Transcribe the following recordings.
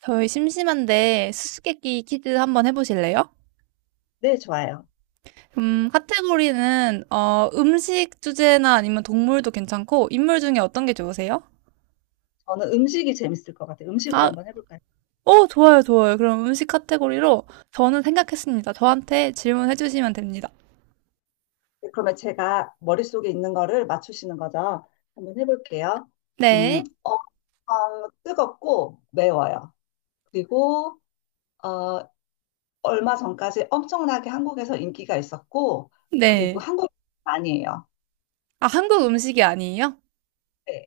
저희 심심한데 수수께끼 퀴즈 한번 해보실래요? 네, 좋아요. 카테고리는 음식 주제나 아니면 동물도 괜찮고 인물 중에 어떤 게 좋으세요? 저는 음식이 재밌을 것 같아요. 음식으로 아, 한번 해볼까요? 좋아요, 좋아요. 그럼 음식 카테고리로 저는 생각했습니다. 저한테 질문해 주시면 됩니다. 네, 그러면 제가 머릿속에 있는 거를 맞추시는 거죠. 한번 해볼게요. 네, 뜨겁고 매워요. 그리고 어, 얼마 전까지 엄청나게 한국에서 인기가 있었고, 그리고 네. 한국 많이 해요. 아, 한국 음식이 아니에요? 네,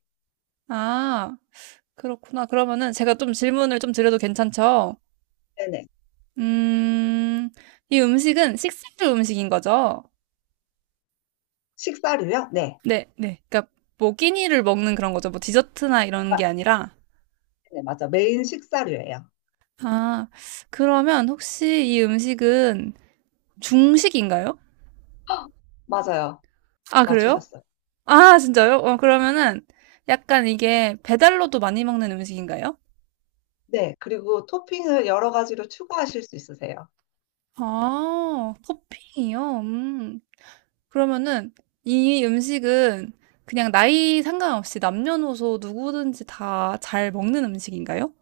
아, 그렇구나. 그러면은 제가 좀 질문을 좀 드려도 괜찮죠? 네네. 음, 이 음식은 식사류 음식인 거죠? 식사류요? 네. 네, 네. 그러니까 뭐 끼니를 먹는 그런 거죠. 뭐 디저트나 이런 아, 게 아니라. 네, 맞아. 메인 식사류예요. 아, 그러면 혹시 이 음식은 중식인가요? 헉, 맞아요. 아, 그래요? 맞추셨어요. 아, 진짜요? 그러면은 약간 이게 배달로도 많이 먹는 음식인가요? 네, 그리고 토핑을 여러 가지로 추가하실 수 있으세요. 아, 토핑이요? 음. 그러면은 이 음식은 그냥 나이 상관없이 남녀노소 누구든지 다 잘 먹는 음식인가요?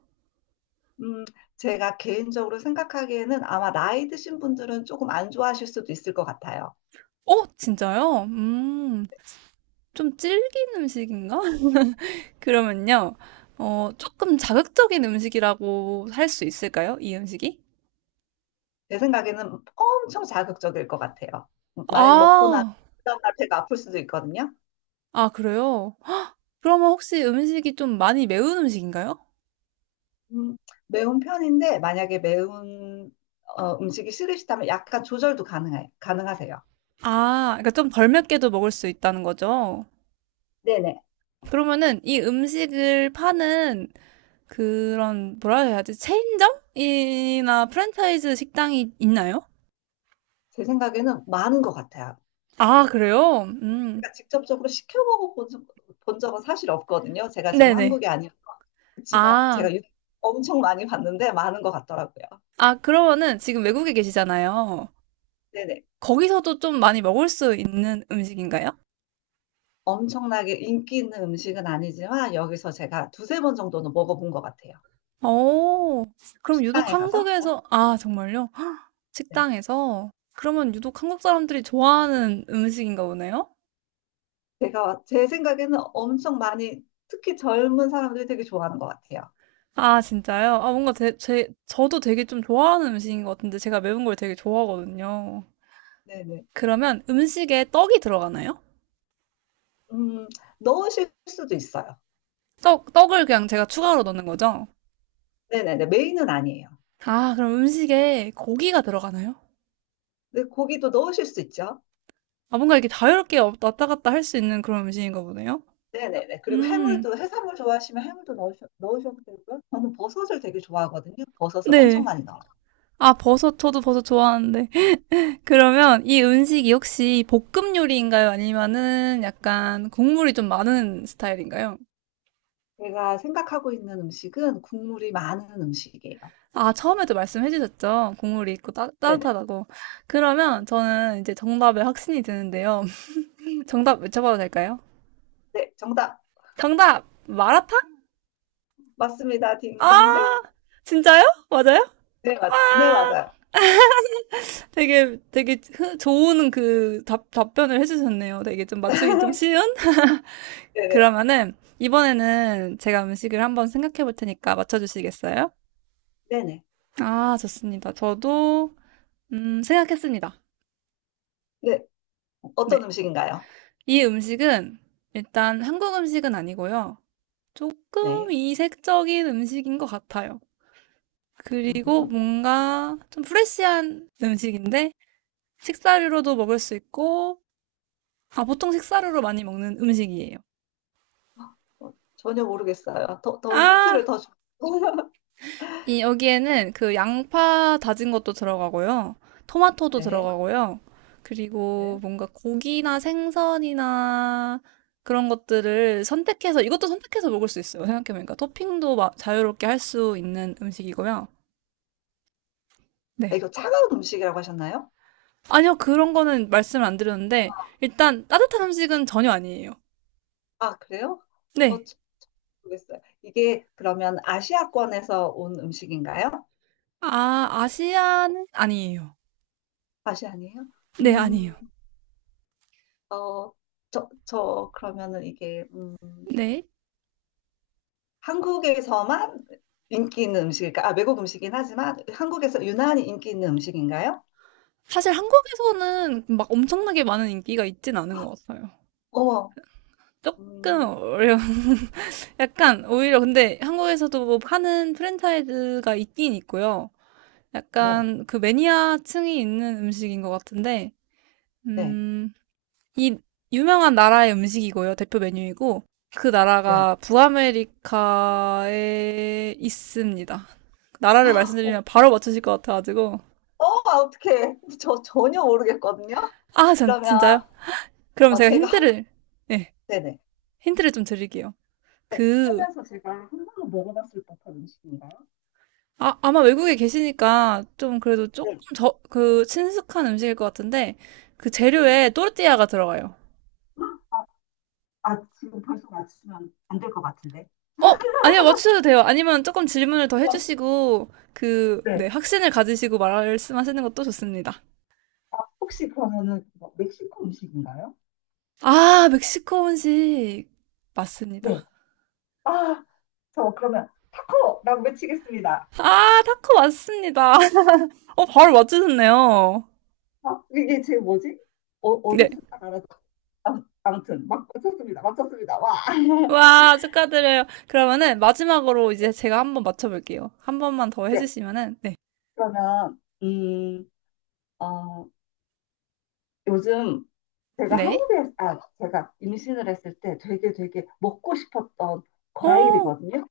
음, 제가 개인적으로 생각하기에는 아마 나이 드신 분들은 조금 안 좋아하실 수도 있을 것 같아요. 진짜요? 좀 질긴 음식인가? 그러면요, 조금 자극적인 음식이라고 할 수 있을까요? 이 음식이? 제 생각에는 엄청 자극적일 것 같아요. 만약에 먹고 나면 아, 그 다음날 배가 아플 수도 있거든요. 아, 그래요? 그러면 혹시 음식이 좀 많이 매운 음식인가요? 음, 매운 편인데 만약에 매운 음식이 싫으시다면 약간 가능하세요. 아, 그러니까 좀 덜 맵게도 먹을 수 있다는 거죠. 네네. 그러면은 이 음식을 파는 그런, 뭐라 해야 하지? 체인점이나 프랜차이즈 식당이 있나요? 제 생각에는 많은 것 같아요. 아, 그래요? 제가 직접적으로 시켜 먹어본 적- 본 적은 사실 없거든요. 제가 지금 네네. 한국에 아니어서. 그렇지만 아, 제가 유- 엄청 많이 봤는데 많은 것 같더라고요. 아, 그러면은 지금 외국에 계시잖아요. 네네. 거기서도 좀 많이 먹을 수 있는 음식인가요? 엄청나게 인기 있는 음식은 아니지만 여기서 제가 두세 번 정도는 먹어본 것 같아요. 오, 그럼 유독 식당에 가서. 한국에서, 아, 정말요? 헉, 네. 식당에서? 그러면 유독 한국 사람들이 좋아하는 음식인가 보네요? 제가 제 생각에는 엄청 많이 특히 젊은 사람들이 되게 좋아하는 것 같아요. 아, 진짜요? 아, 뭔가 저도 되게 좀 좋아하는 음식인 것 같은데 제가 매운 걸 되게 좋아하거든요. 네네. 그러면 음식에 떡이 들어가나요? 음, 넣으실 수도 있어요. 떡을 그냥 제가 추가로 넣는 거죠? 네네네. 메인은 아니에요. 아, 그럼 음식에 고기가 들어가나요? 근데 고기도 넣으실 수 있죠. 아, 뭔가 이렇게 자유롭게 왔다 갔다 할 수 있는 그런 음식인가 보네요? 네네네. 그리고 음, 해물도 해산물 좋아하시면 해물도 넣으셔도 되고요. 저는 버섯을 되게 좋아하거든요. 버섯을 엄청 네. 많이 넣어요. 아, 버섯, 저도 버섯 좋아하는데. 그러면 이 음식이 혹시 볶음 요리인가요? 아니면은 약간 국물이 좀 많은 스타일인가요? 제가 생각하고 있는 음식은 국물이 많은 음식이에요. 아, 처음에도 말씀해 주셨죠? 국물이 있고 네네. 따뜻하다고. 그러면 저는 이제 정답에 확신이 드는데요. 정답 외쳐봐도 될까요? 네, 정답. 정답! 마라탕? 맞습니다. 아! 딩동대. 진짜요? 맞아요? 네, 맞아. 네, 아! 맞아요. 되게 좋은 그 답변을 해주셨네요. 되게 좀 맞추기 좀 쉬운? 네네. 그러면은 이번에는 제가 음식을 한번 생각해 볼 테니까 맞춰 주시겠어요? 네네. 아, 좋습니다. 저도 생각했습니다. 네. 어떤 네. 음식인가요? 이 음식은 일단 한국 음식은 아니고요. 조금 네. 이색적인 음식인 것 같아요. 그리고 음. 뭔가 좀 프레시한 음식인데 식사류로도 먹을 수 있고 아, 보통 식사류로 많이 먹는 음식이에요. 어, 전혀 모르겠어요. 더, 더 힌트를 아, 더 주... 이 여기에는 그 양파 다진 것도 들어가고요. 토마토도 네. 들어가고요. 그리고 네. 뭔가 고기나 생선이나 그런 것들을 선택해서 이것도 선택해서 먹을 수 있어요. 생각해보니까 토핑도 자유롭게 할 수 있는 음식이고요. 아, 네. 이거 차가운 음식이라고 하셨나요? 아니요, 그런 거는 말씀을 안 드렸는데 일단 따뜻한 음식은 전혀 아니에요. 아, 그래요? 어, 네. 저- 모르겠어요. 이게 그러면 아시아권에서 온 음식인가요? 아, 아시아는 아니에요. 아시아니에요? 네, 음, 아니에요. 어, 그러면은 이게 네. 한국에서만 인기 있는 음식일까? 아, 외국 음식이긴 하지만 한국에서 유난히 인기 있는 음식인가요? 사실 한국에서는 막 엄청나게 많은 인기가 있진 않은 것 같아요. 어, 조금 음, 어려운. 약간 오히려 근데 한국에서도 뭐 하는 프랜차이즈가 있긴 있고요. 네. 약간 그 매니아층이 있는 음식인 것 같은데, 네, 음, 이 유명한 나라의 음식이고요. 대표 메뉴이고, 그 네. 나라가 북아메리카에 있습니다. 나라를 어, 어, 말씀드리면 바로 맞추실 것 같아가지고. 아, 어떡해. 저 전혀 모르겠거든요. 아, 그러면 진짜요? 그럼 제가 제가 한, 번, 힌트를, 네, 네네. 힌트를 좀 드릴게요. 네, 그 하면서 제가 한 번도 먹어봤을 법한 음식인가요? 아, 아마 외국에 계시니까 좀 그래도 조금 네. 저, 그 친숙한 음식일 것 같은데 그 네. 재료에 또르띠아가 들어가요. 아, 아, 지금 벌써 맞추면 안 될 것 같은데. 어, 아니요, 맞추셔도 돼요. 아니면 조금 질문을 더 해주시고 그, 네, 네. 확신을 가지시고 말씀하시는 것도 좋습니다. 혹시 그러면은 뭐 멕시코 음식인가요? 아, 멕시코 음식 네. 맞습니다. 아, 저 그러면 타코라고 외치겠습니다. 아, 타코 맞습니다. 어, 바로 맞추셨네요. 아, 이게 제 뭐지? 어, 네. 어디서 딱 알아서. 아, 아무튼, 막 맞췄습니다. 맞췄습니다. 와. 와, 축하드려요. 그러면은 마지막으로 이제 제가 한번 맞춰볼게요. 한 번만 더 네, 해주시면은, 네. 그러면, 어, 요즘 네. 아, 제가 임신을 했을 때 되게 먹고 싶었던 어, 과일이거든요.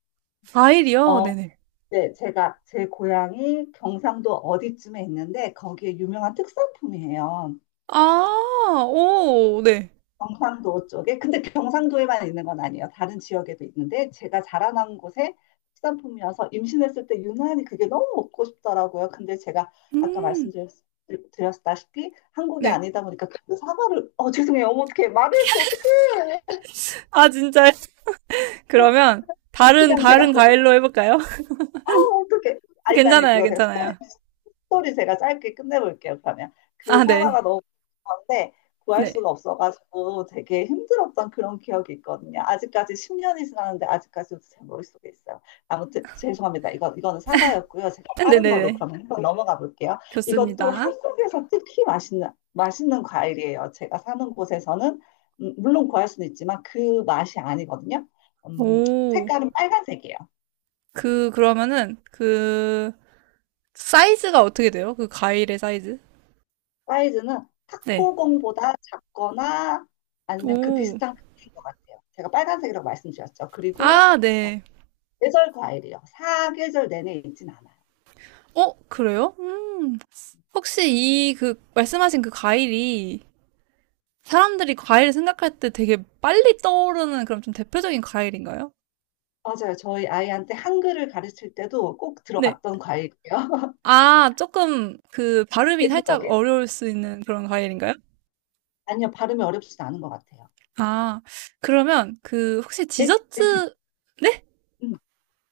과일이요? 어, 네네. 네, 제가 제 고향이 경상도 어디쯤에 있는데 거기에 유명한 특산품이에요. 아, 오, 네. 경상도 쪽에. 근데 경상도에만 있는 건 아니에요. 다른 지역에도 있는데 제가 자라난 곳에 특산품이어서 임신했을 때 유난히 그게 너무 먹고 싶더라고요. 근데 제가 아까 음, 말씀드렸다시피 한국이 네. 아니다 보니까 그 사과를 어 죄송해요. 어머 어떡해. 말을 했어. 어떡해. 아, 진짜. 어, 그러면, 그 냥 제가 갔 다른 거 과일로 해볼까요? 아 어떡해. 아 일단 괜찮아요, 이거 제가 괜찮아요. 스토리 제가 짧게 끝내볼게요, 그러면. 그 아, 사과가 네. 너무 한데 구할 네. 수가 없어가지고 되게 힘들었던 그런 기억이 있거든요. 아직까지 10년이 지났는데 아직까지도 제 머릿속에 있어요. 아무튼 죄송합니다. 이거는 사과였고요. 제가 다른 걸로 네네네. 그러면 한번 넘어가 볼게요. 이것도 좋습니다. 한국에서 특히 맛있는 과일이에요. 제가 사는 곳에서는 물론 구할 수는 있지만 그 맛이 아니거든요. 음, 오, 색깔은 빨간색이에요. 그러면은, 그, 사이즈가 어떻게 돼요? 그 과일의 사이즈? 사이즈는 네. 탁구공보다 작거나 아니면 그 오, 비슷한 크기인 것 같아요. 제가 빨간색이라고 말씀드렸죠. 그리고 아, 네. 계절 과일이요. 사계절 내내 있진 않아요. 어, 그래요? 혹시 이, 그, 말씀하신 그 과일이, 사람들이 과일 생각할 때 되게 빨리 떠오르는 그런 좀 대표적인 과일인가요? 맞아요. 저희 아이한테 한글을 가르칠 때도 꼭 네. 들어갔던 과일이에요. 아, 조금 그 발음이 살짝 대중적인? 어려울 수 있는 그런 과일인가요? 아니요. 발음이 어렵지도 않은 것 같아요. 아, 그러면 그 혹시 되게, 되게, 디저트, 네? 음.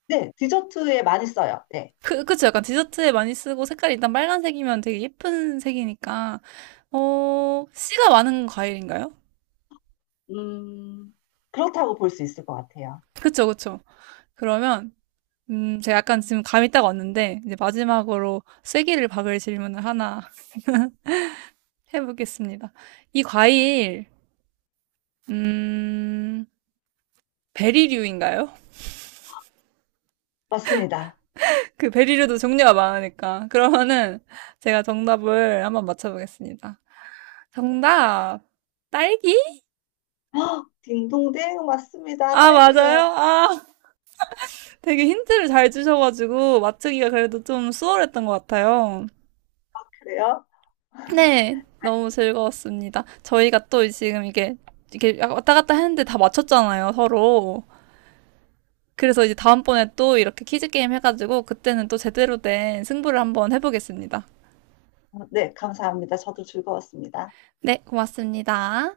네, 디저트에 많이 써요. 네. 그쵸. 약간 디저트에 많이 쓰고 색깔이 일단 빨간색이면 되게 예쁜 색이니까, 어, 씨가 많은 과일인가요? 음, 그렇다고 볼 수 있을 것 같아요. 그쵸, 그쵸. 그러면, 제가 약간 지금 감이 딱 왔는데, 이제 마지막으로 쐐기를 박을 질문을 하나 해보겠습니다. 이 과일, 음, 베리류인가요? 맞습니다. 그 베리류도 종류가 많으니까. 그러면은 제가 정답을 한번 맞춰보겠습니다. 정답! 딸기? 헉, 딩동댕 맞습니다. 아, 딸기예요. 맞아요? 아, 되게 힌트를 잘 주셔가지고 맞추기가 그래도 좀 수월했던 것 같아요. 그래요? 네, 너무 즐거웠습니다. 저희가 또 지금 이게, 이게 왔다 갔다 했는데 다 맞췄잖아요, 서로. 그래서 이제 다음번에 또 이렇게 퀴즈 게임 해가지고 그때는 또 제대로 된 승부를 한번 해보겠습니다. 어, 네, 감사합니다. 저도 즐거웠습니다. 네, 고맙습니다.